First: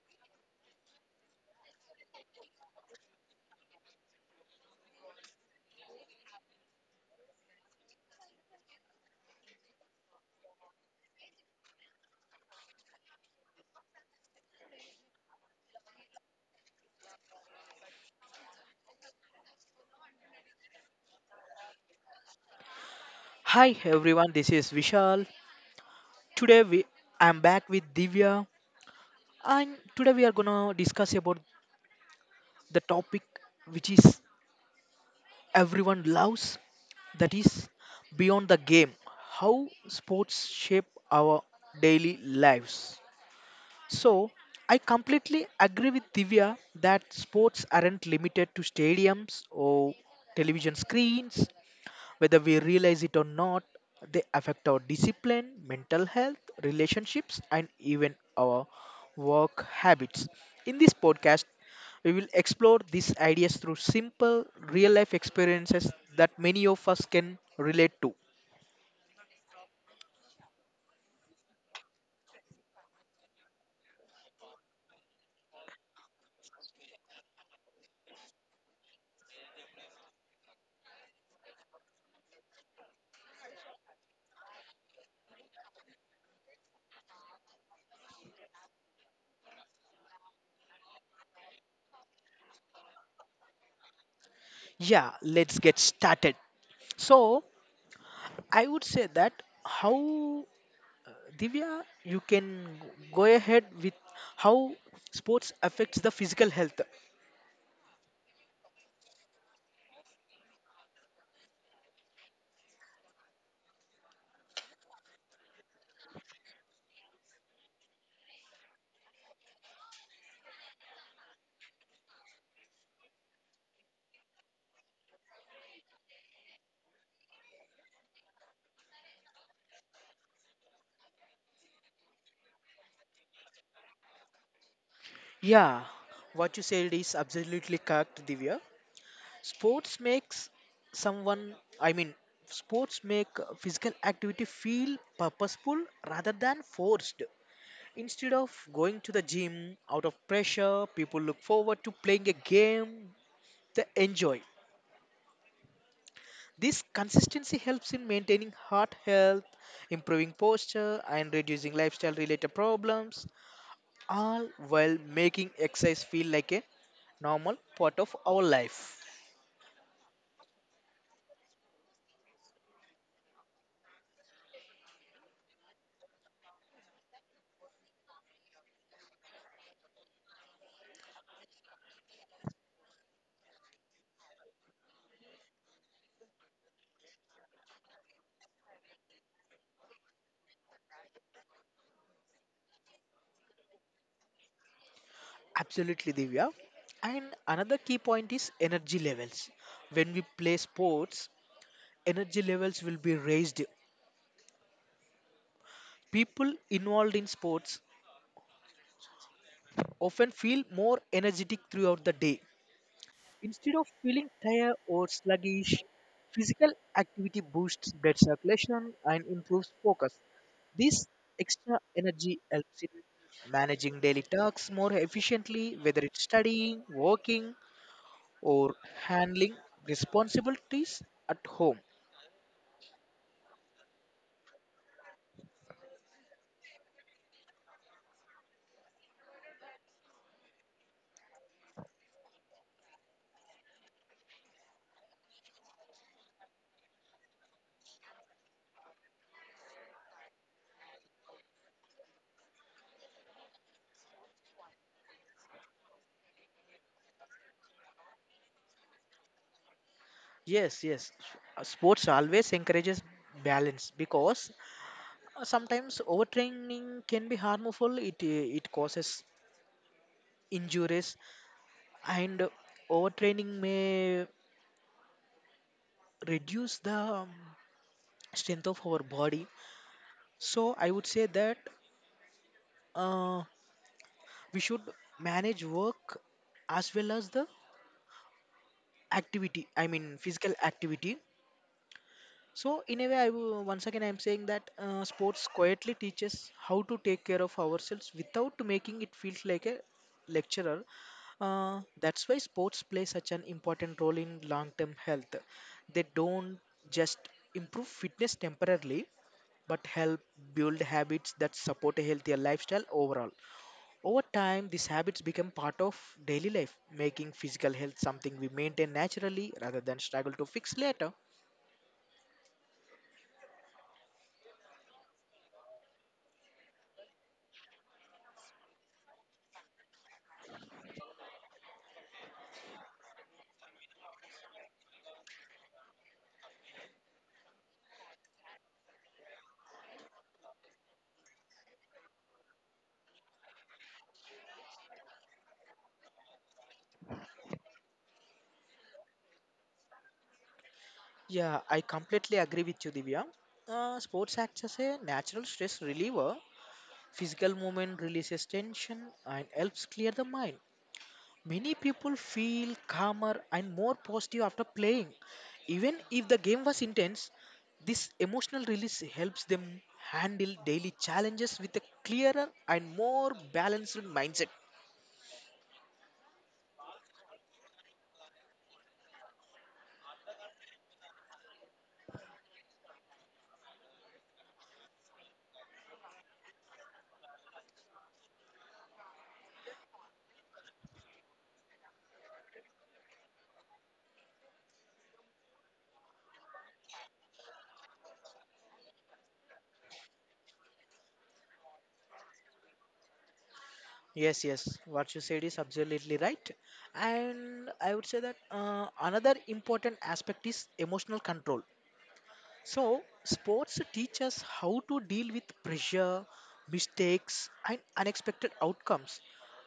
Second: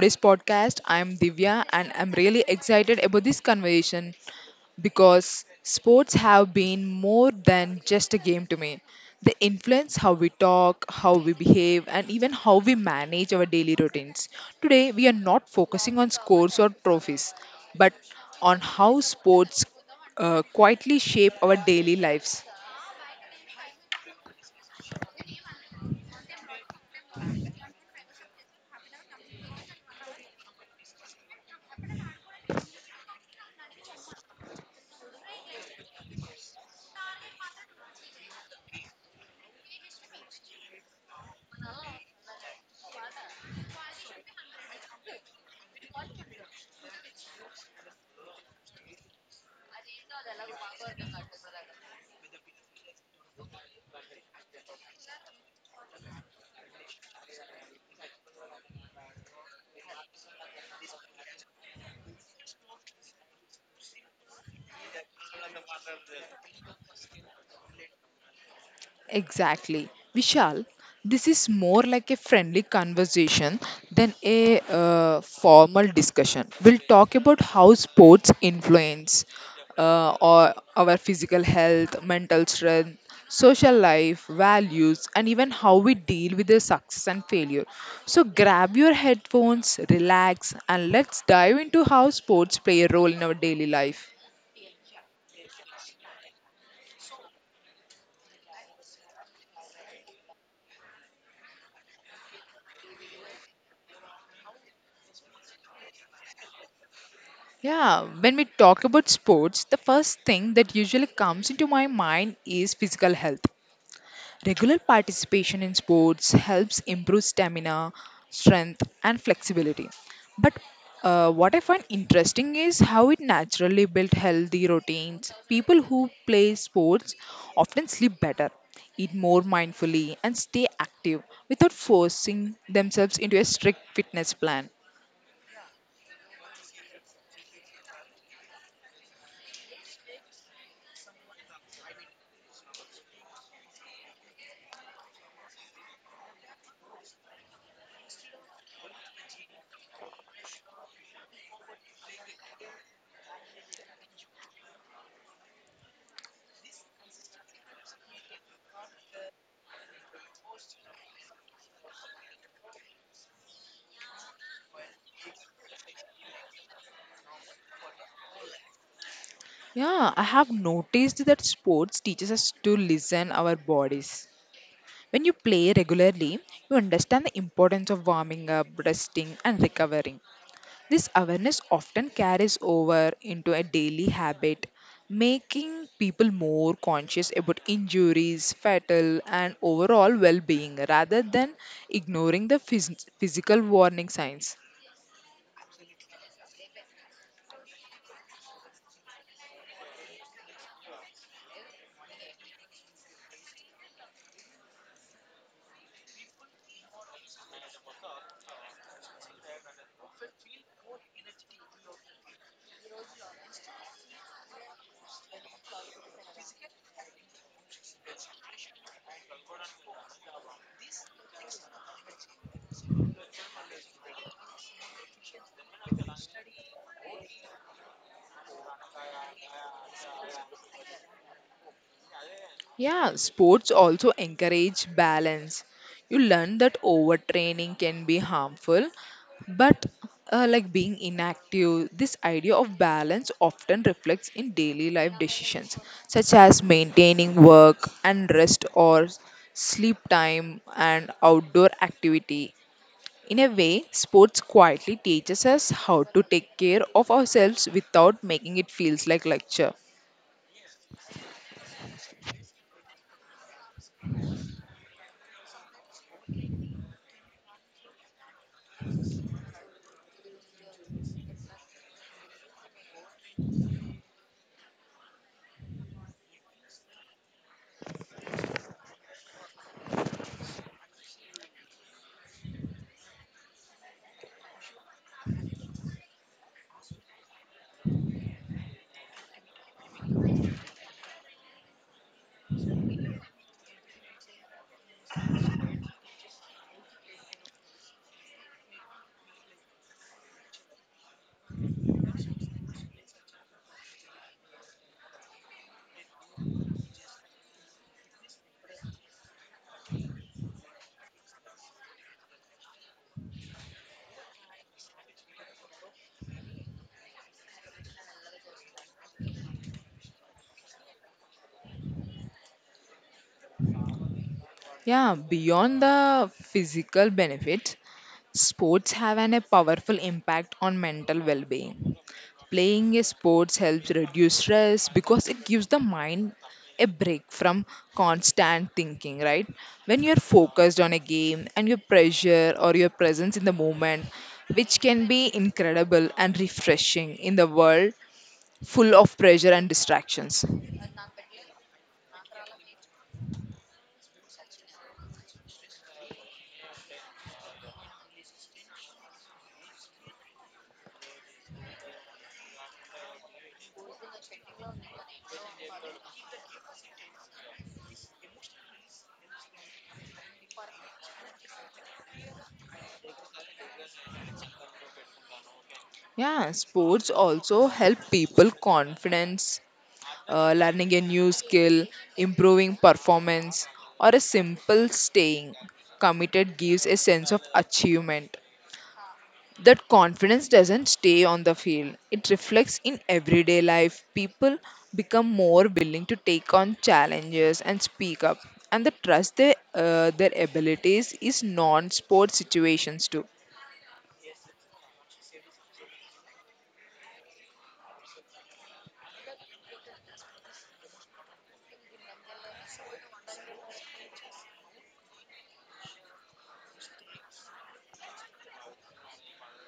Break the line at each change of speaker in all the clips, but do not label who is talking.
today's podcast. I'm Divya, and I'm really excited about this conversation because sports have been more than just a game to me. They influence how we talk, how we behave, and even how we manage our daily routines. Today, we are not focusing on scores or trophies, but on how sports quietly shape our daily lives.
Hi everyone, this is Vishal. Today we I'm back with Divya and today we are gonna discuss about the topic which is everyone loves, that is beyond the game, how sports shape our daily lives. So I completely agree with Divya that sports aren't limited to stadiums or television screens. Whether we realize it or not, they affect our discipline, mental health, relationships, and even our work habits. In this podcast, we will explore these ideas through simple, real life experiences that many of us can relate to.
Exactly. Vishal, this is more like a friendly conversation than a formal discussion. We'll talk about how sports influence or our physical health, mental strength, social life, values, and even how we deal with the success and failure. So grab your headphones, relax, and let's dive into how sports play a role in our daily life.
Yeah, let's get started. So, I would say that how, Divya, you can go ahead with how sports affects the physical health.
Yeah, when we talk about sports, the first thing that usually comes into my mind is physical health. Regular participation in sports helps improve stamina, strength, and flexibility. But what I find interesting is how it naturally builds healthy routines. People who play sports often sleep better, eat more mindfully, and stay active without forcing themselves into a strict fitness plan.
Yeah, what you said is absolutely correct, Divya. Sports makes someone, I mean, sports make physical activity feel purposeful rather than forced. Instead of going to the gym out of pressure, people look forward to playing a game they enjoy. This consistency helps in maintaining heart health, improving posture, and reducing lifestyle related problems, all while making exercise feel like a normal part of our life.
Yeah, I have noticed that sports teaches us to listen our bodies. When you play regularly, you understand the importance of warming up, resting and recovering. This awareness often carries over into a daily habit, making people more conscious about injuries, fatal and overall well-being rather than ignoring the physical warning signs.
Absolutely, Divya. And another key point is energy levels. When we play sports, energy levels will be raised. People involved in sports often feel more energetic throughout the day. Instead of feeling tired or sluggish, physical activity boosts blood circulation and improves focus. This extra energy helps in managing daily tasks more efficiently, whether it's studying, working, or handling responsibilities at home.
Yeah, sports also encourage balance. You learn that overtraining can be harmful, but like being inactive, this idea of balance often reflects in daily life decisions, such as maintaining work and rest or sleep time and outdoor activity. In a way, sports quietly teaches us how to take care of ourselves without making it feels like lecture.
Yes, yes. Sports always encourages balance because sometimes overtraining can be harmful. It causes injuries, and overtraining may reduce the um, strength of our body. So I would say that uh, we should manage work as well as the activity I mean physical activity. So in a way, once again I'm saying that sports quietly teaches how to take care of ourselves without making it feel like a lecturer. That's why sports play such an important role in long-term health. They don't just improve fitness temporarily, but help build habits that support a healthier lifestyle overall. Over time, these habits become part of daily life, making physical health something we maintain naturally rather than struggle to fix later.
Yeah, beyond the physical benefits, sports have a powerful impact on mental well being. Playing a sports helps reduce stress because it gives the mind a break from constant thinking, right? When you're focused on a game and your pressure or your presence in the moment, which can be incredible and refreshing in the world full of pressure and distractions.
Yeah, I completely agree with you, Divya. Sports acts as a natural stress reliever. Physical movement releases tension and helps clear the mind. Many people feel calmer and more positive after playing. Even if the game was intense, this emotional release helps them handle daily challenges with a clearer and more balanced mindset.
Yeah, sports also help people confidence learning a new skill, improving performance, or a simple staying committed gives a sense of achievement. That confidence doesn't stay on the field, it reflects in everyday life. People become more willing to take on challenges and speak up, and the trust their their abilities is non sport situations too.
Yes, yes, what you said is absolutely right. And I would say that another important aspect is emotional control. So, sports teach us how to deal with pressure, mistakes, and unexpected outcomes.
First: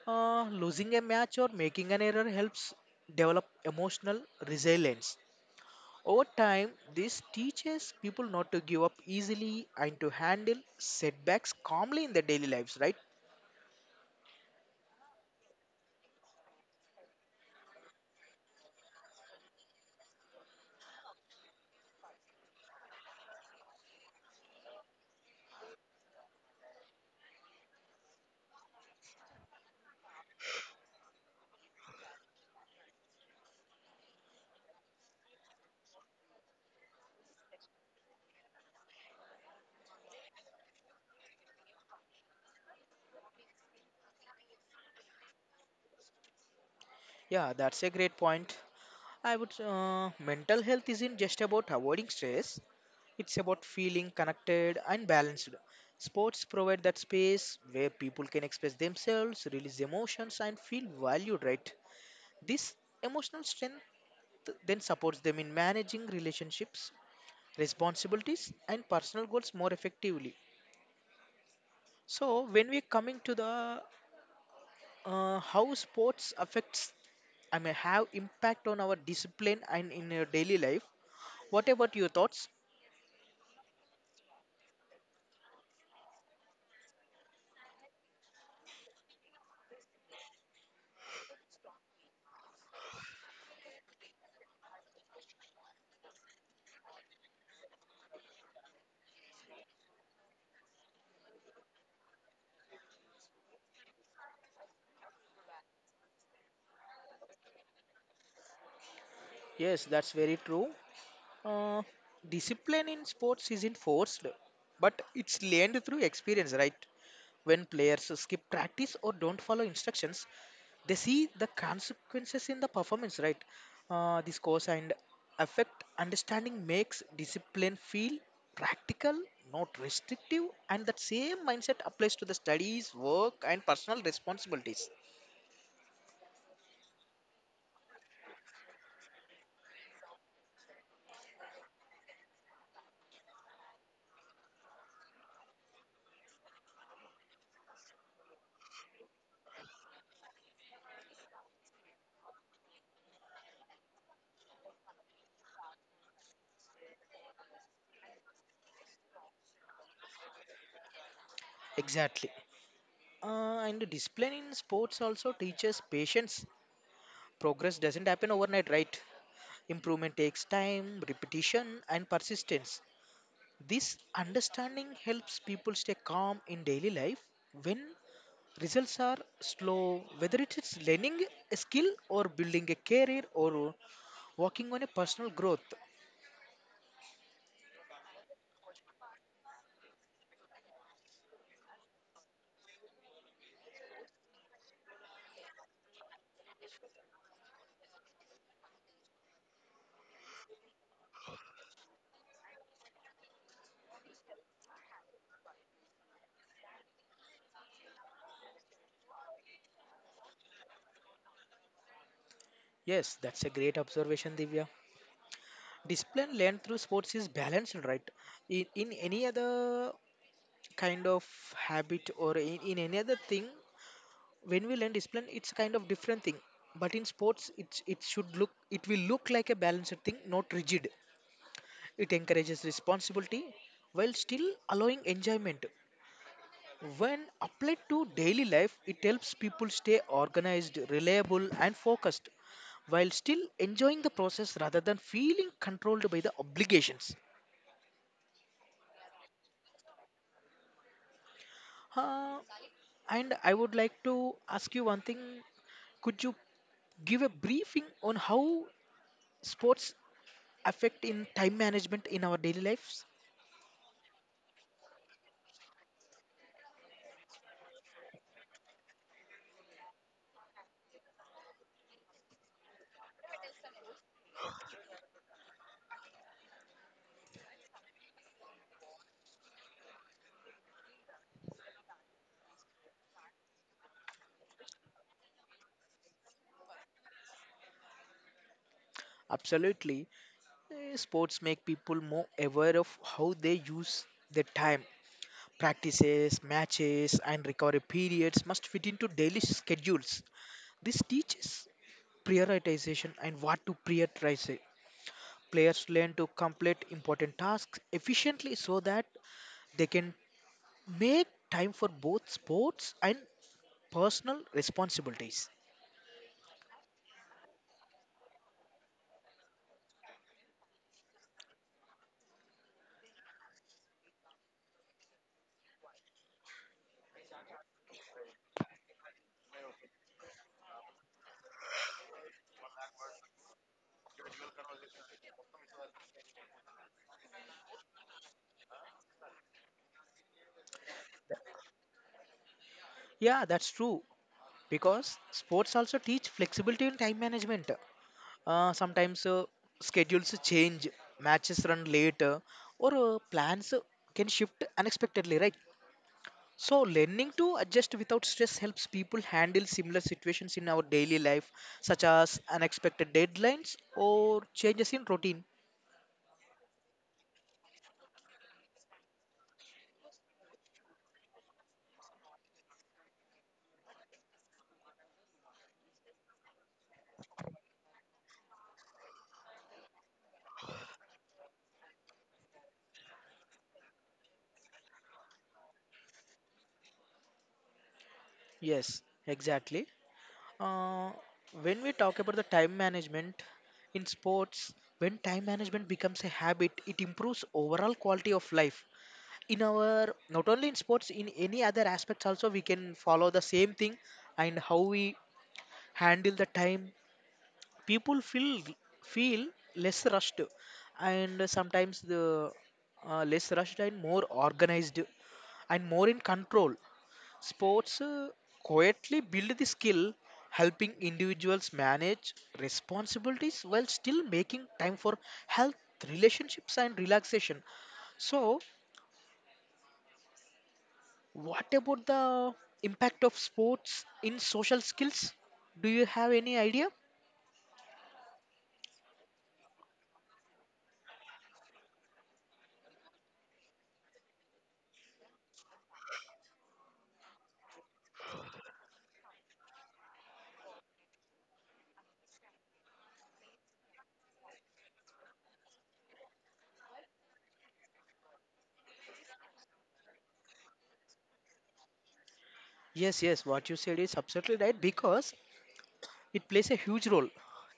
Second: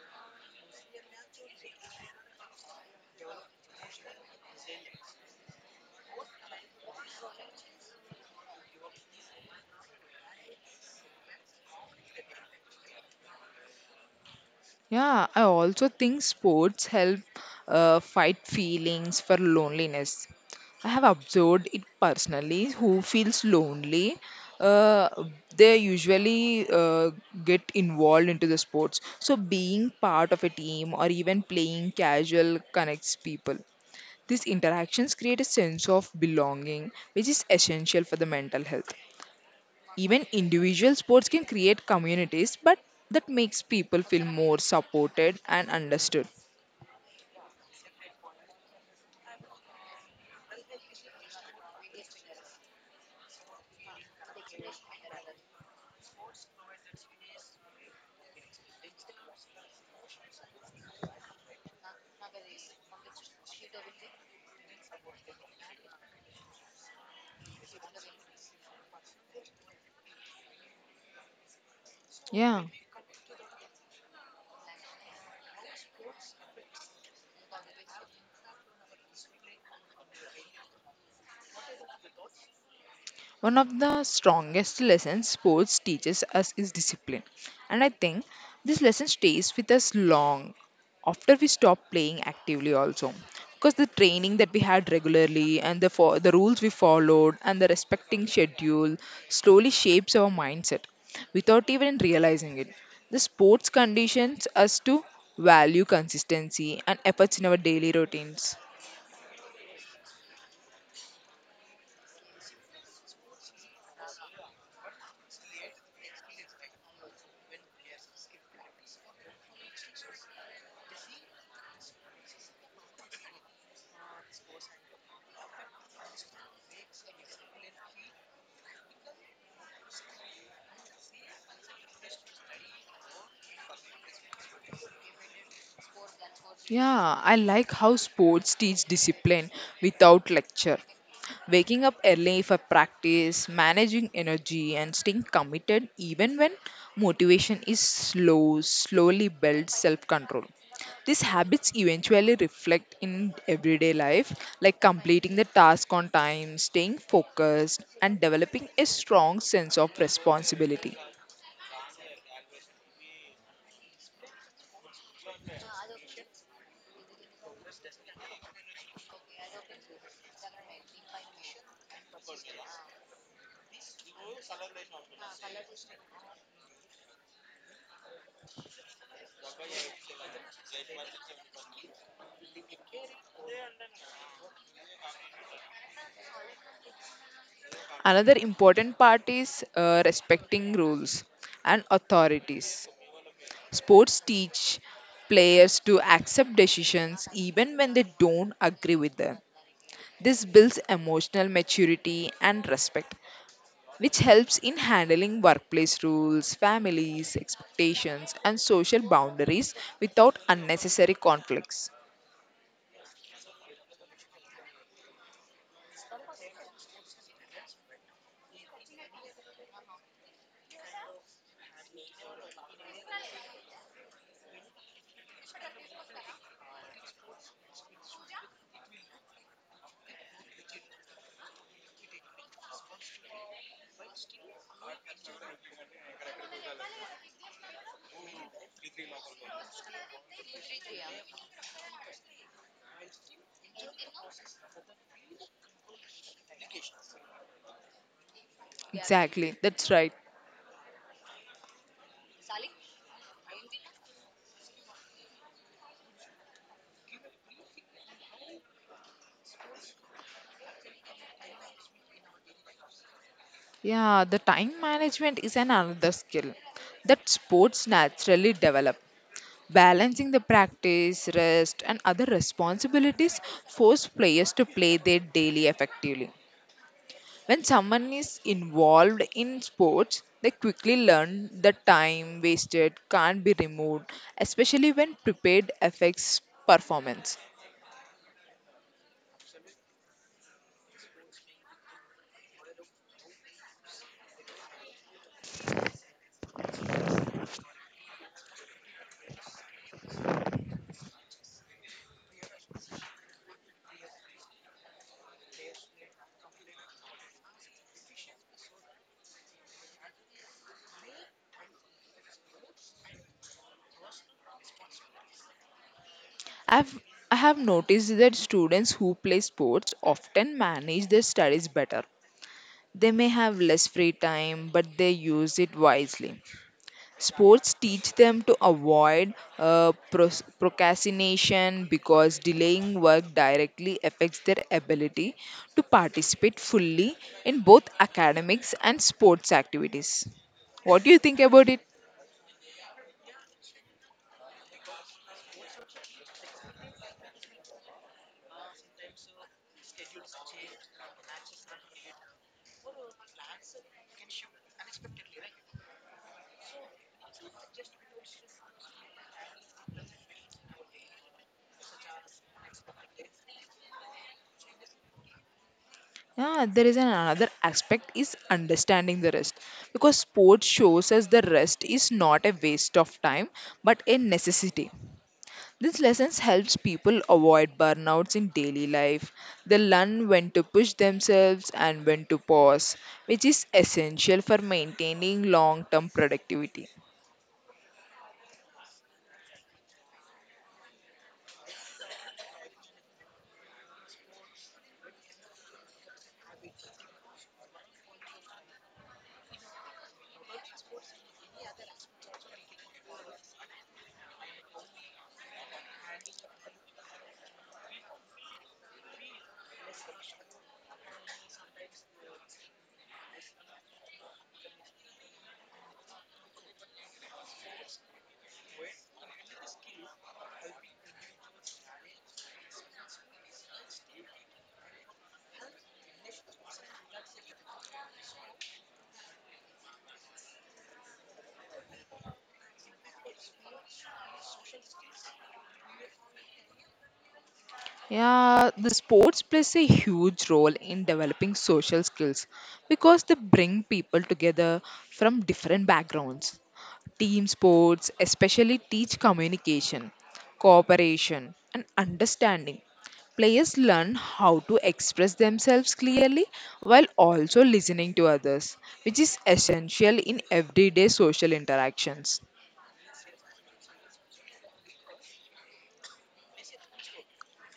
Losing a match or making an error helps develop emotional resilience. Over time, this teaches people not to give up easily and to handle setbacks calmly in their daily lives, right?
Yeah, I also think sports help fight feelings for loneliness. I have observed it personally. Who feels lonely, uh, they usually get involved into the sports. So being part of a team or even playing casual connects people. These interactions create a sense of belonging, which is essential for the mental health. Even individual sports can create communities, but that makes people feel more supported and understood.
Yeah, that's a great point. I would. Mental health isn't just about avoiding stress; it's about feeling connected and balanced. Sports provide that space where people can express themselves, release emotions, and feel valued, right? This emotional strength then supports them in managing relationships, responsibilities, and personal goals more effectively. So
Yeah.
when we're coming to the how sports affects, I mean, have impact on our discipline and in your daily life. What about your thoughts?
One of the strongest lessons sports teaches us is discipline. And I think this lesson stays with us long after we stop playing actively also because the training that we had regularly and the for the rules we followed and the respecting schedule slowly shapes our mindset without even realizing it the sports conditions us to value consistency and efforts in our daily routines.
Yes, that's very true. Uh, discipline in sports isn't forced, but it's learned through experience, right? When players skip practice or don't follow instructions, they see the consequences in the performance, right? This cause and effect understanding makes discipline feel practical, not restrictive, and that same mindset applies to the studies, work, and personal responsibilities.
Yeah, I like how sports teach discipline without lecture. Waking up early for practice, managing energy, and staying committed even when motivation is slow, slowly builds self control. These habits eventually reflect in everyday life, like completing the task on time, staying focused, and developing a strong sense of responsibility.
Exactly. And discipline in sports also teaches patience. Progress doesn't happen overnight, right? Improvement takes time, repetition, and persistence. This understanding helps people stay calm in daily life when results are slow, whether it is learning a skill, or building a career, or working on a personal growth.
Another important part is respecting rules and authorities. Sports teach players to accept decisions even when they don't agree with them. This builds emotional maturity and respect, which helps in handling workplace rules, families, expectations, and social boundaries without unnecessary conflicts.
Yes, that's a great observation, Divya. Discipline learned through sports is balanced, right? In any other kind of habit, or in any other thing, when we learn discipline it's kind of different thing, but in sports it should look, it will look like a balanced thing, not rigid. It encourages responsibility while still allowing enjoyment. When applied to daily life it helps people stay organized, reliable, and focused, while still enjoying the process rather than feeling controlled by the obligations.
Exactly, that's right.
Uh, and I would like to ask you one thing. Could you give a briefing on how sports affect in time management in our daily lives?
Yeah, the time management is an another skill that sports naturally develop. Balancing the practice, rest, and other responsibilities force players to play their daily effectively. When someone is involved in sports, they quickly learn that time wasted can't be removed, especially when prepared affects performance.
Absolutely. Sports make people more aware of how they use their time. Practices, matches, and recovery periods must fit into daily schedules. This teaches prioritization, and what to prioritize. Players learn to complete important tasks efficiently so that they can make time for both sports and personal responsibilities.
I've, I have noticed that students who play sports often manage their studies better. They may have less free time, but they use it wisely. Sports teach them to avoid procrastination because delaying work directly affects their ability to participate fully in both academics and sports activities. What do you think about it?
Yeah, that's true, because sports also teach flexibility and time management. Sometimes schedules change, matches run later, or plans can shift unexpectedly, right? So, learning to adjust without stress helps people handle similar situations in our daily life, such as unexpected deadlines or changes in routine.
Yeah, there is another aspect is understanding the rest because sports shows us the rest is not a waste of time but a necessity. These lessons helps people avoid burnouts in daily life. They learn when to push themselves and when to pause, which is essential for maintaining long-term productivity.
Yes, exactly. Uh, when we talk about the time management in sports, when time management becomes a habit, it improves overall quality of life. In our not only in sports, in any other aspects also, we can follow the same thing and how we handle the time. People feel less rushed, and sometimes the less rushed and more organized and more in control. Sports quietly build the skill, helping individuals manage responsibilities while still making time for health, relationships, and relaxation. So, what about the impact of sports in social skills? Do you have any idea?
Yeah, the sports plays a huge role in developing social skills because they bring people together from different backgrounds. Team sports especially teach communication, cooperation, and understanding. Players learn how to express themselves clearly while also listening to others, which is essential in everyday social interactions.
Yes, yes, what you said is absolutely right, because it plays a huge role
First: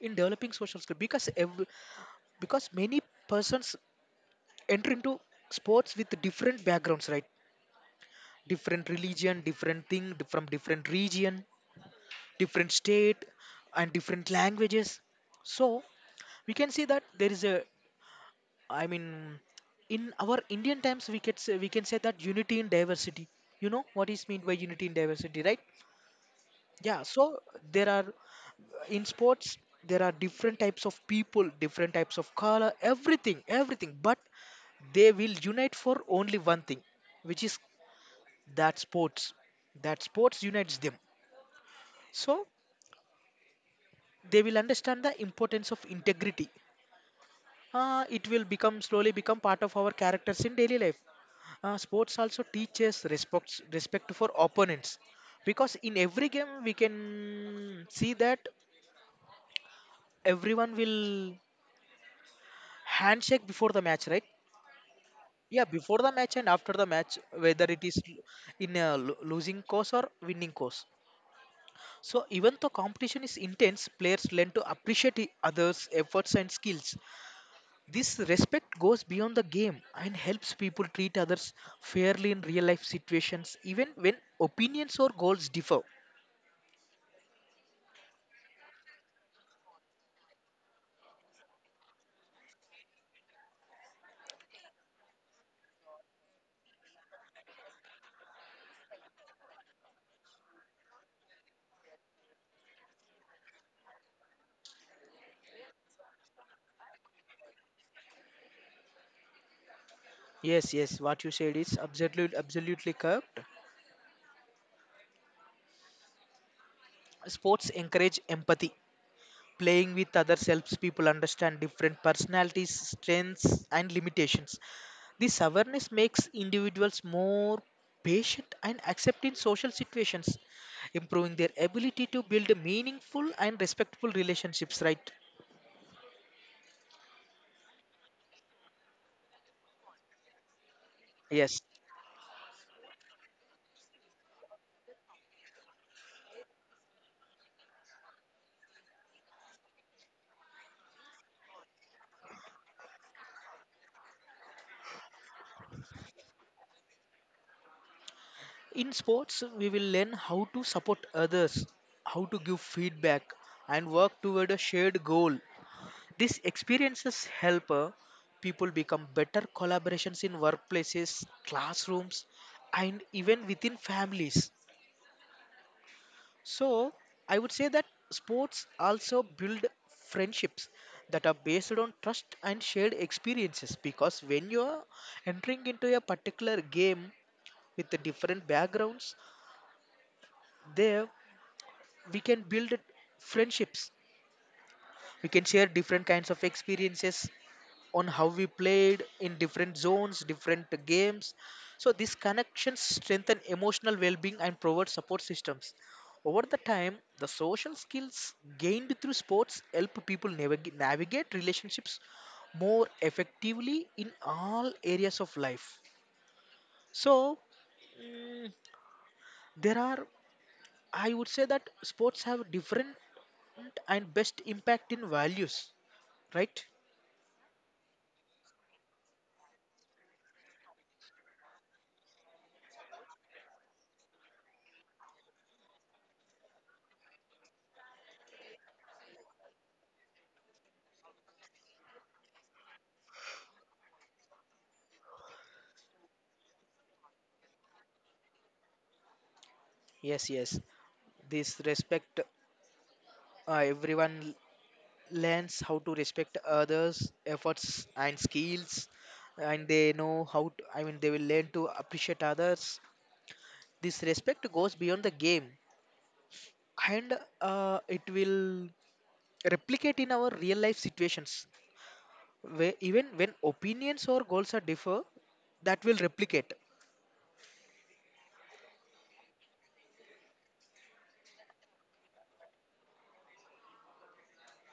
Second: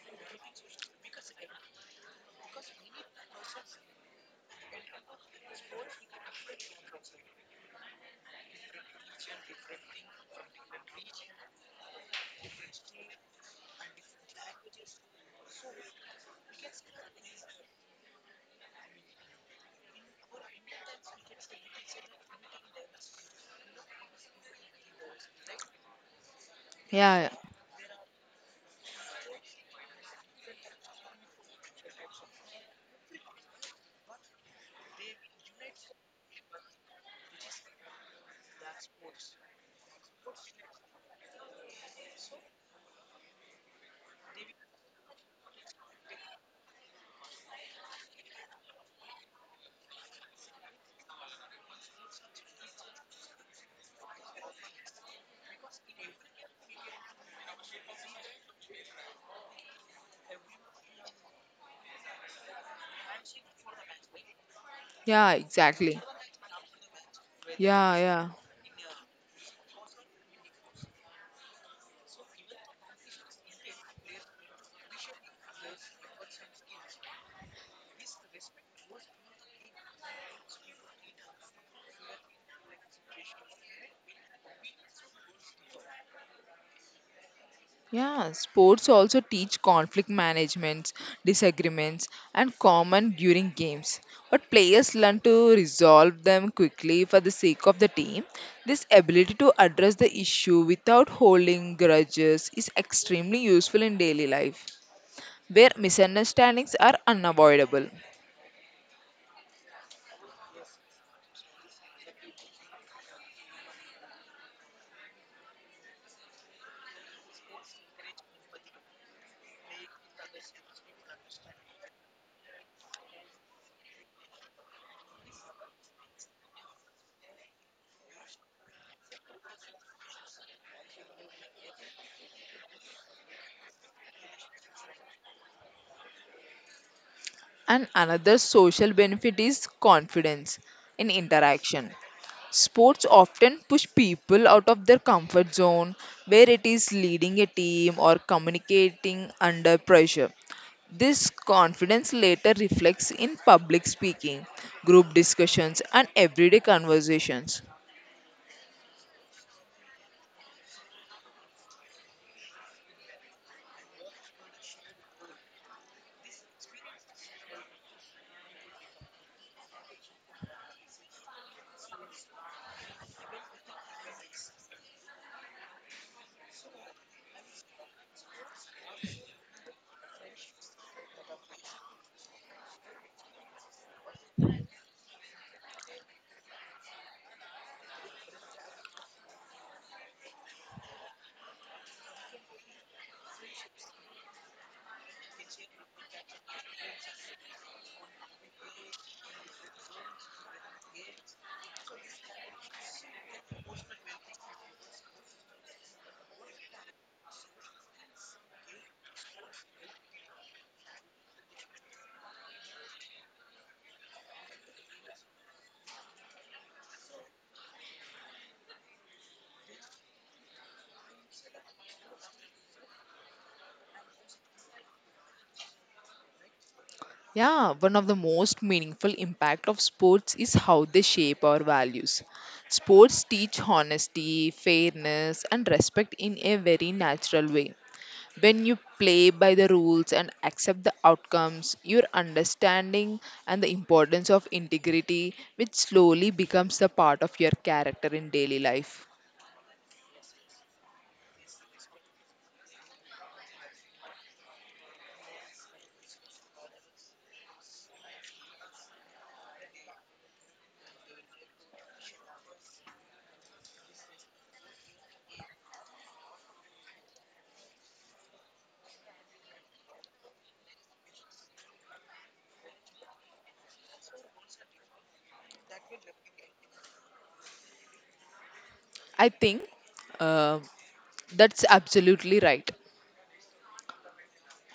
in developing social skills because because many persons enter into sports with different backgrounds, right? Different religion, from different region, different state, and different languages. So we can see that there is a, I mean, in our Indian times, we can say that unity in diversity. You know what is meant by unity in diversity, right? Yeah.
Yeah,
So there are, in sports there are different types of people, different types of color, everything, everything. But they will unite for only one thing, which is that sports. That sports unites them. So they will understand the importance of integrity. It will become, slowly become part of our characters in daily life. Sports also teaches respect, respect for opponents, because in every game we can see that everyone will handshake before the match, right?
yeah,
Yeah,
exactly.
before the match and after the match, whether it
Yeah,
is
yeah.
in a losing course or winning course. So even though competition is intense, players learn to appreciate others efforts and skills. This respect goes beyond the game and helps people treat others fairly in real life situations, even when opinions or goals differ.
Yeah, sports also teach conflict management, disagreements, and common during games. But players learn to resolve them quickly for the sake of the team. This ability to address the issue without holding grudges is extremely useful in daily life, where misunderstandings are unavoidable.
Yes, yes, what you said is absolutely correct. Sports encourage empathy. Playing with others helps people understand different personalities, strengths, and limitations. This awareness makes individuals more patient and accepting social situations, improving their ability to build meaningful and respectful relationships, right?
And another social benefit is confidence in
Yes.
interaction. Sports often push people out of their comfort zone, where it is leading a team or communicating under pressure. This confidence later reflects in public speaking, group discussions, and everyday conversations.
In sports, we will learn how to support others, how to give feedback, and work toward a shared goal. These experiences help people become better collaborations in workplaces, classrooms, and even within families. So, I would say that sports also build friendships that are based on trust and shared experiences, because when you are entering into a particular game with the different backgrounds, they we can build friendships, we can share different kinds of experiences on how we played in different zones, different games. So these connections strengthen emotional well-being and provide support systems. Over the time, the social skills gained through sports help people navigate relationships more effectively in all areas of life. So, mm, there are, I would say that sports have different and best impact in values, right?
Yeah, one of the most meaningful impact of sports is how they shape our values. Sports teach honesty, fairness, and respect in a very natural way. When you play by the rules and accept the outcomes, your understanding and the importance of integrity, which slowly becomes the part of your character in daily life.
Yes, yes, this respect, everyone learns how to respect others efforts and skills, and they know how to, I mean, they will learn to appreciate others. This respect goes beyond the game, and it will replicate in our real life situations, where even when opinions or goals are differ, that will replicate.
I think uh, that's absolutely right.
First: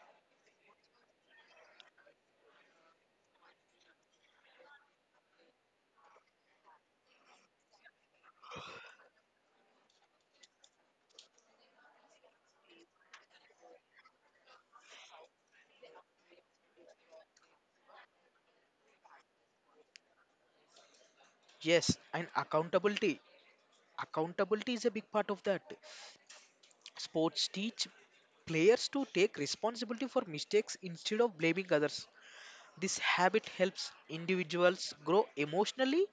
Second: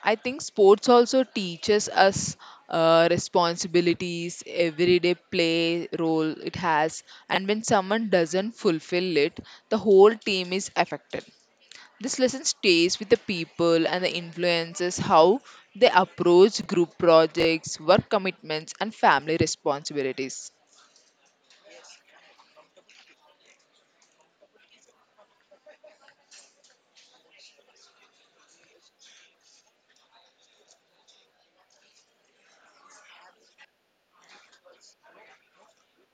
I think sports also teaches us responsibilities, everyday play role it has, and when someone doesn't fulfill it, the whole team is affected. This lesson stays with the people and the influences how they approach group projects, work commitments, and family responsibilities.
Yes, and accountability, accountability is a big part of that. Sports teach players to take responsibility for mistakes instead of blaming others. This habit helps individuals grow emotionally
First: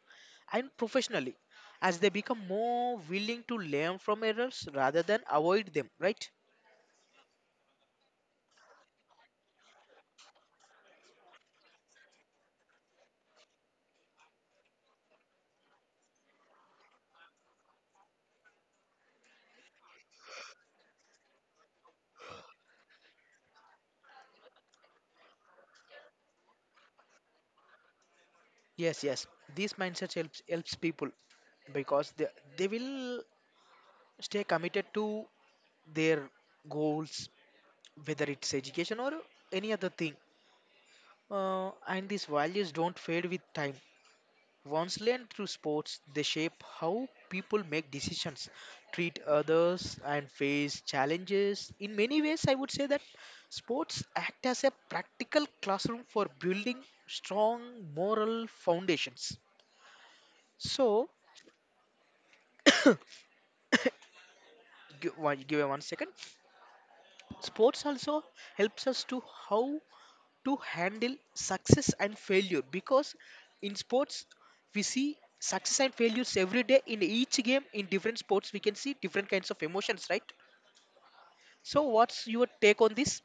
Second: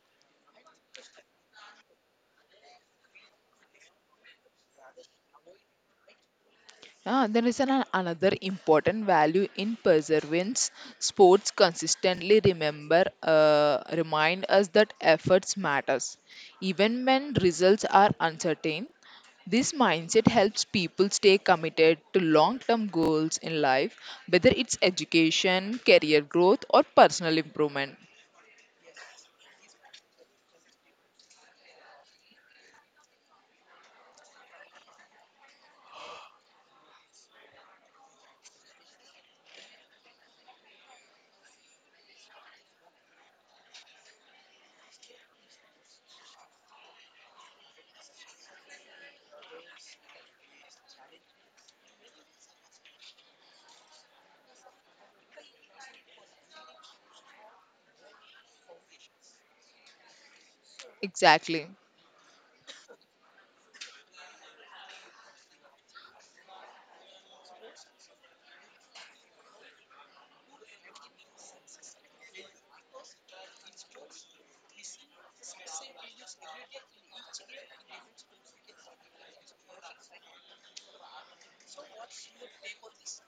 and professionally as they become more willing to learn from errors rather than avoid them, right?
Ah, there is an, another important value in perseverance. Sports consistently remember remind us that efforts matters, even when results are uncertain. This mindset helps people stay committed to long term goals in life, whether it's education, career growth, or personal improvement.
Yes, yes. This mindset helps people because they will stay committed to their goals, whether it's education or any other thing. And these values don't fade with time. Once learned through sports, they shape how people make decisions, treat others, and face challenges. In many ways, I would say that sports act as a practical classroom for building strong moral foundations. So,
Exactly.
gi- give me one second. Sports also helps us to how to handle success and failure because in sports we see success and failures every day in each game in different sports we can see different kinds of emotions, right? So what's your take on this?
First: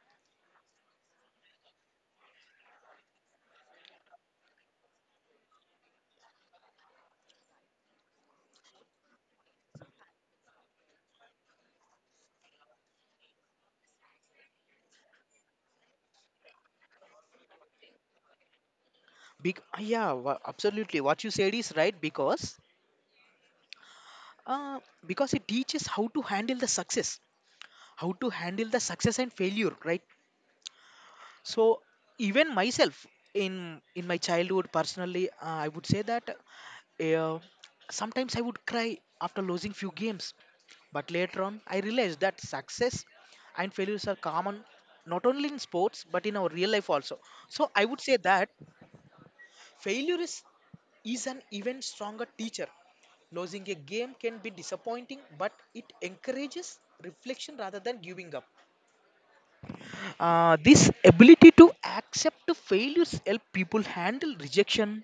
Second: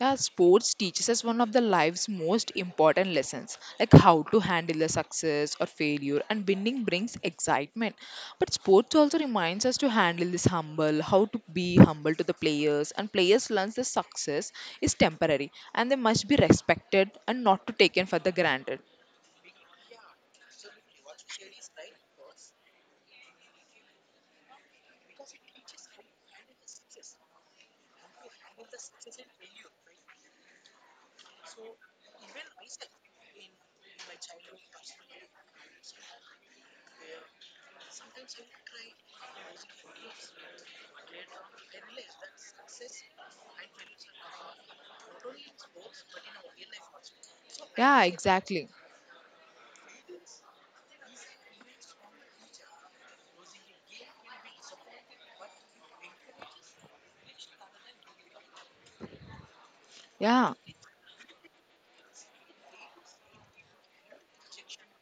Yeah, sports teaches us one of the life's most important lessons, like how to handle the success or failure, and winning brings excitement. But sports also reminds us to handle this humble, how to be humble to the players, and players learn the success is temporary and they must be respected and not to taken for the granted.
Absolutely. What you said is right, uh, because it teaches how to handle the success, how to handle the success and failure, right? So even myself, in my childhood personally, I would say that uh, sometimes I would cry after losing few games, but later on I realized that success and failures are common not only in sports but in our real life also. So I would
Yeah,
say that
exactly.
failure is an even stronger teacher. Losing a game can be disappointing, but it encourages reflection rather than giving up.
Yeah,
This ability to accept failures help people handle rejection,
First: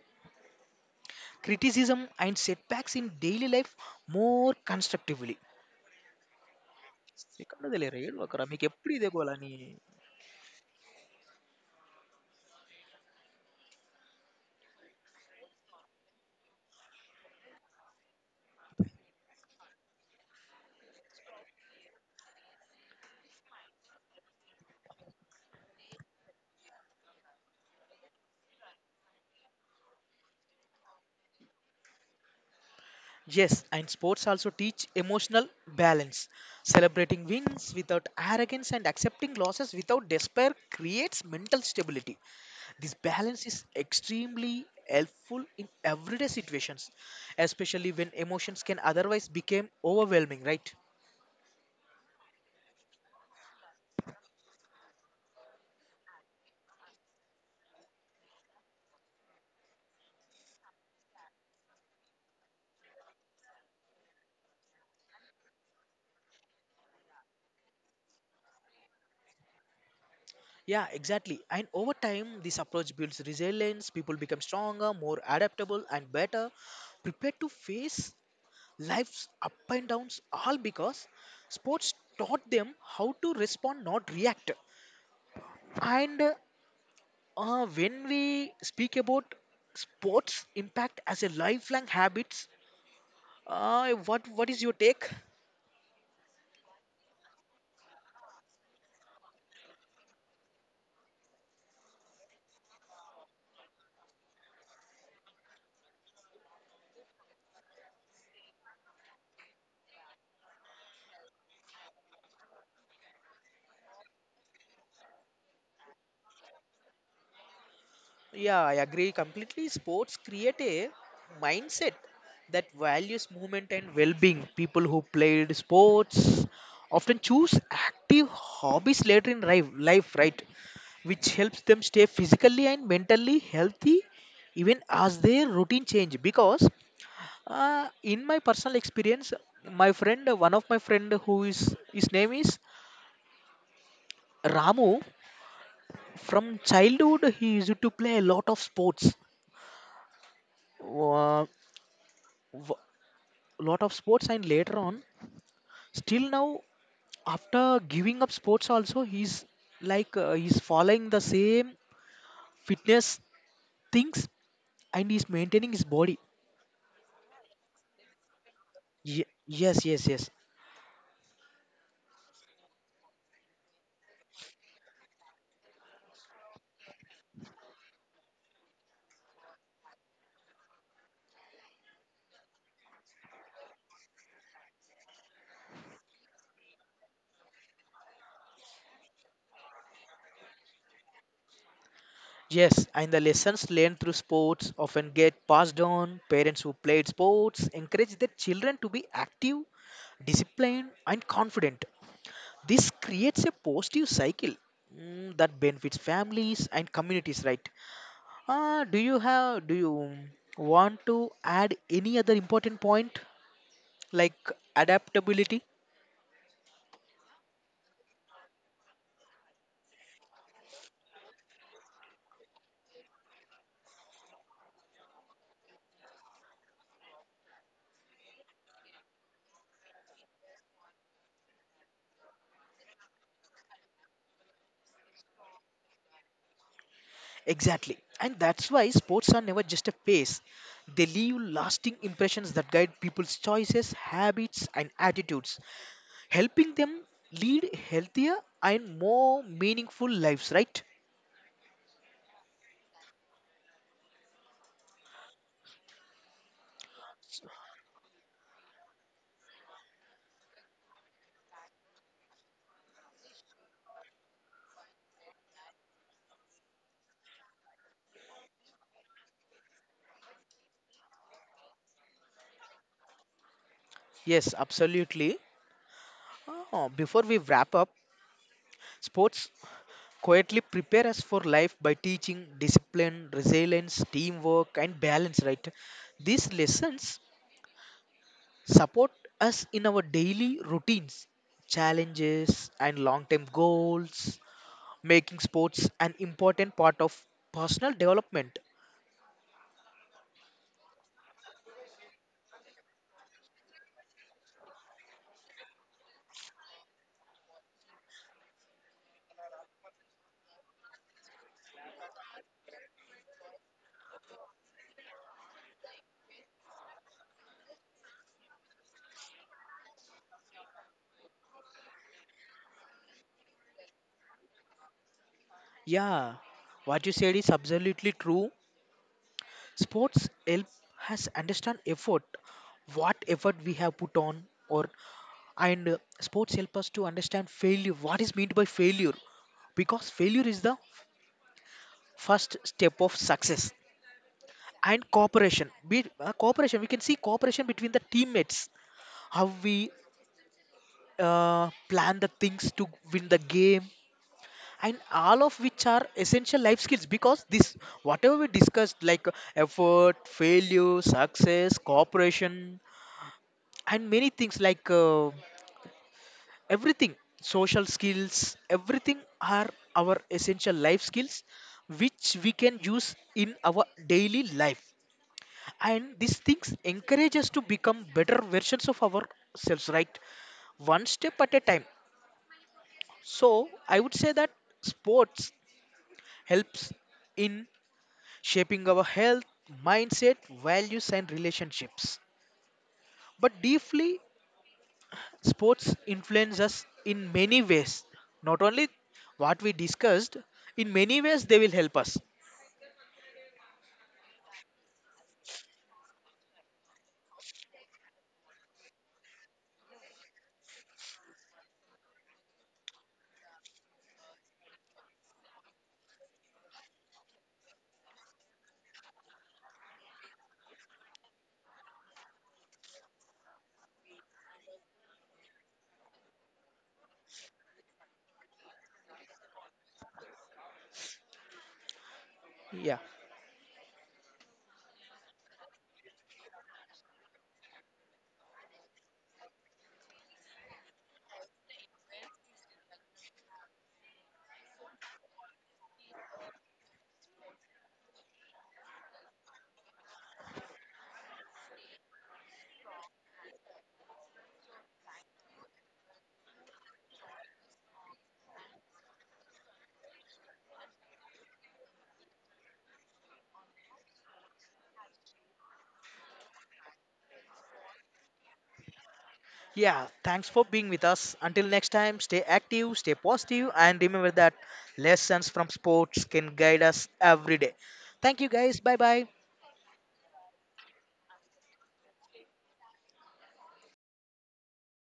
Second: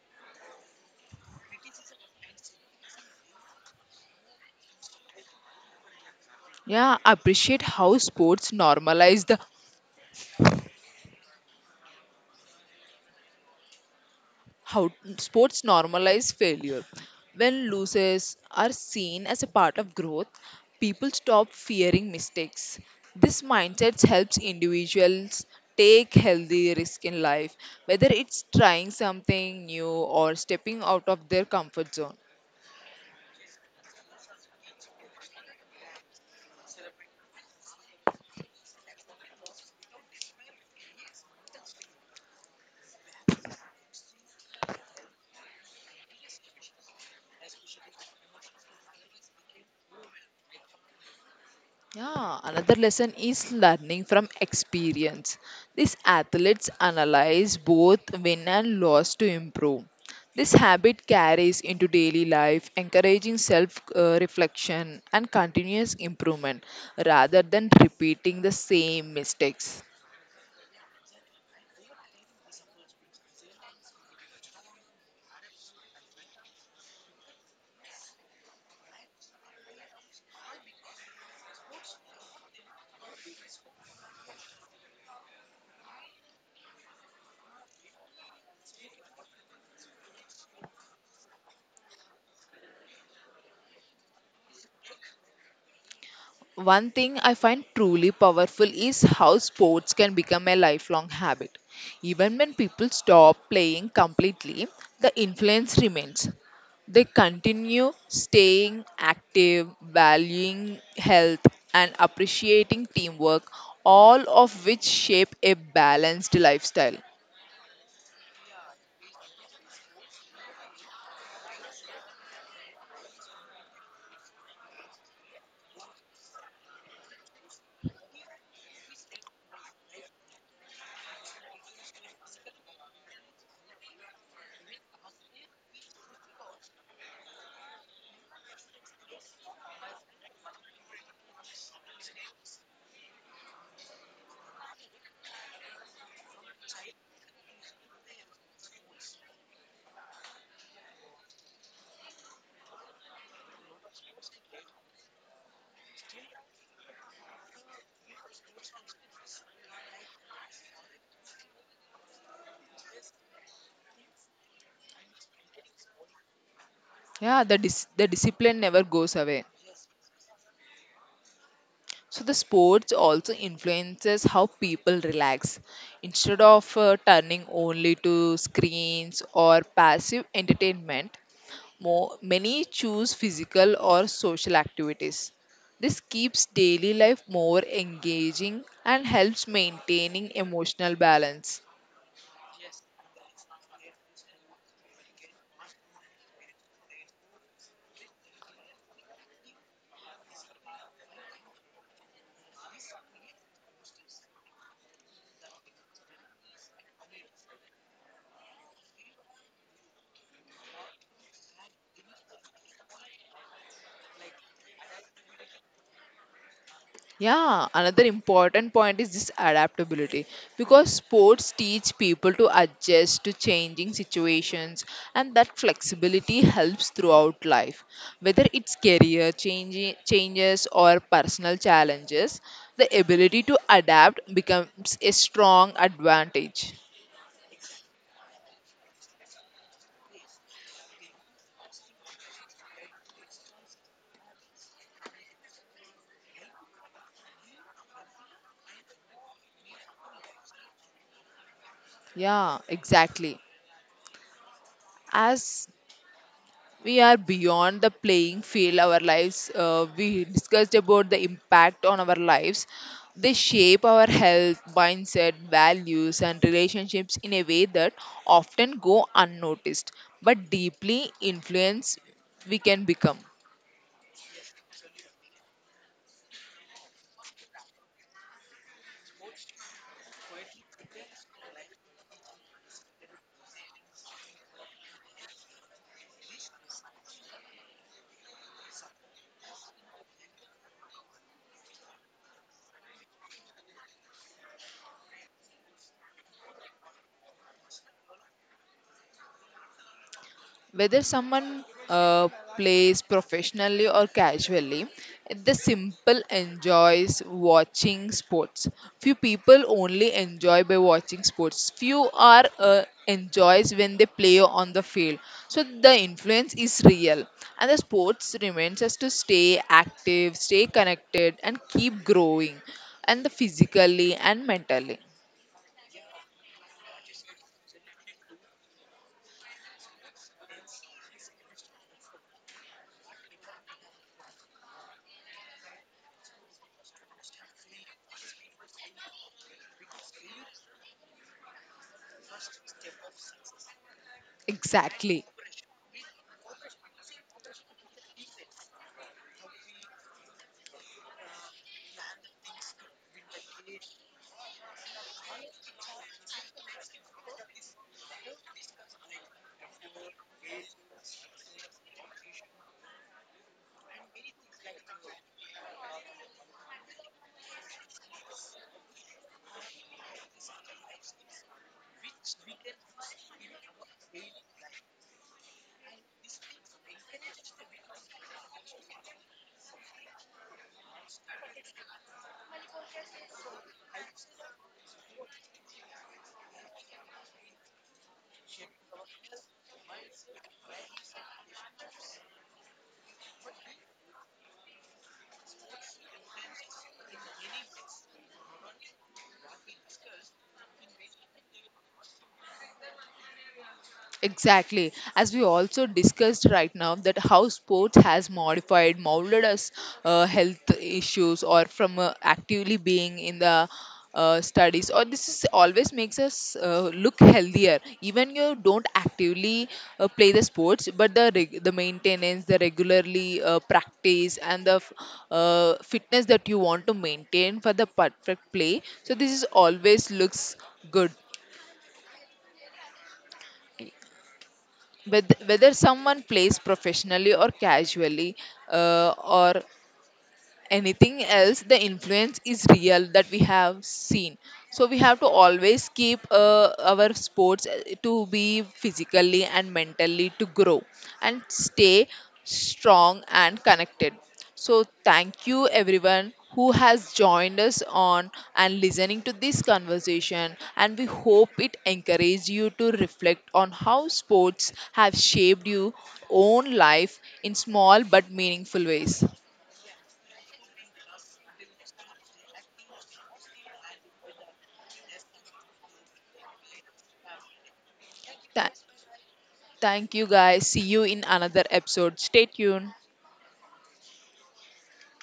criticism, and setbacks in daily life more constructively.
yeah, I appreciate
ఎక్కడదిలే
how
రే, ఏడు ఒకరా,
sports
మీకు ఎప్పుడు ఇదే
normalize
గోలా
the
నీ?
how sports normalize failure. When losses are seen as a part of growth, people stop fearing mistakes. This mindset helps individuals take healthy risk in life, whether it's trying something new or stepping out of their comfort zone.
Yes, and sports also teach emotional balance. Celebrating wins without arrogance and accepting losses without despair creates mental stability. This balance is extremely helpful in everyday situations, especially when emotions can otherwise become overwhelming, right?
Yeah, another lesson is learning from experience. These athletes analyze both win and loss to improve. This habit carries into daily life, encouraging self reflection and continuous improvement rather than repeating the same mistakes.
Yeah, exactly. And over time, this approach builds resilience. People become stronger, more adaptable, and better prepared to face life's up and downs, all because sports taught them how to respond, not react. And when we speak about sports impact as a lifelong habits, what is your take?
One thing I find truly powerful is how sports can become a lifelong habit. Even when people stop playing completely, the influence remains. They continue staying active, valuing health, and appreciating teamwork, all of which shape a balanced lifestyle.
Yeah, I agree completely. Sports create a mindset that values movement and well-being. People who played sports often choose active hobbies later in life, right? Which helps them stay physically and mentally healthy even as their routine change. Because in my personal experience, my friend, one of my friend who is his name is Ramu. From childhood, he used to play a lot of sports. Uh, Lot of sports, and later on, still now, after giving up sports also, he's like he's following the same fitness things, and he's maintaining his body.
Yeah, the discipline never goes
Ye-
away.
yes yes yes
So the sports also influences how people relax. Instead of turning only to screens or passive entertainment, many choose physical or social activities. This keeps daily life more engaging and helps maintaining emotional balance.
Yes, and the lessons learned through sports often get passed on. Parents who played sports encourage their children to be active, disciplined, and confident. This creates a positive cycle, that benefits families and communities, right? Do you want to add any other important point, like adaptability?
Yeah, another important point is this adaptability because sports teach people to adjust to changing situations, and that flexibility helps throughout life. Whether it's career changes or personal challenges, the ability to adapt becomes a strong advantage.
Exactly. And that's why sports are never just a phase. They leave lasting impressions that guide people's choices, habits, and attitudes, helping them lead healthier and more meaningful lives, right?
Yeah, exactly. As we are beyond the playing field our lives we discussed about the impact on our lives, they shape our health mindset values and relationships in a way that often go unnoticed but deeply influence we can become.
Yes, absolutely. Uh, before we wrap up, sports quietly prepare us for life by teaching discipline, resilience, teamwork, and balance, right? These lessons support us in our daily routines, challenges, and long term goals, making sports an important part of personal development.
Whether someone plays professionally or casually, the simple enjoys watching sports, few people only enjoy by watching sports, few are enjoys when they play on the field, so the influence is real, and the sports reminds us to stay active, stay connected and keep growing, and the physically and mentally.
Yeah, what you said is absolutely true. Sports help us understand effort, what effort we have put on, or and sports help us to understand failure. What is meant by failure? Because failure is the first step of success. And
Exactly.
cooperation, cooperation. We can see cooperation between the teammates, how we plan the things to win the game, and all of which are essential life skills. Because this, whatever we discussed, like effort, failure, success, cooperation, and many things, like everything, social skills, everything are our essential life skills, which we can use in our daily life, and these things encourage us to become better versions of ourselves, right? One step at a time. So I would say that sports helps in shaping our health, mindset, values, and relationships, but deeply sports influence us in many ways, not only what we discussed. In many ways they will help us.
Exactly. As we also discussed right now, that how sports has modified, molded us health issues or from actively being in the studies, or this is always makes us look healthier. Even you don't actively play the sports, but the maintenance, the regularly practice, and the fitness that you want to maintain for the perfect play. So this is always looks good.
Yeah.
Whether someone plays professionally or casually or anything else, the influence is real that we have seen, so we have to always keep our sports to be physically and mentally to grow and stay strong and connected. So thank you everyone who has joined us on and listening to this conversation, and we hope it encourage you to reflect on how sports have shaped your own life in small but meaningful ways.
Yeah, thanks for being with us. Until next time, stay active, stay positive, and remember that lessons from sports can guide us every day. Thank you
Tha-
guys, bye bye.
Thank you guys. See you in another episode. Stay tuned.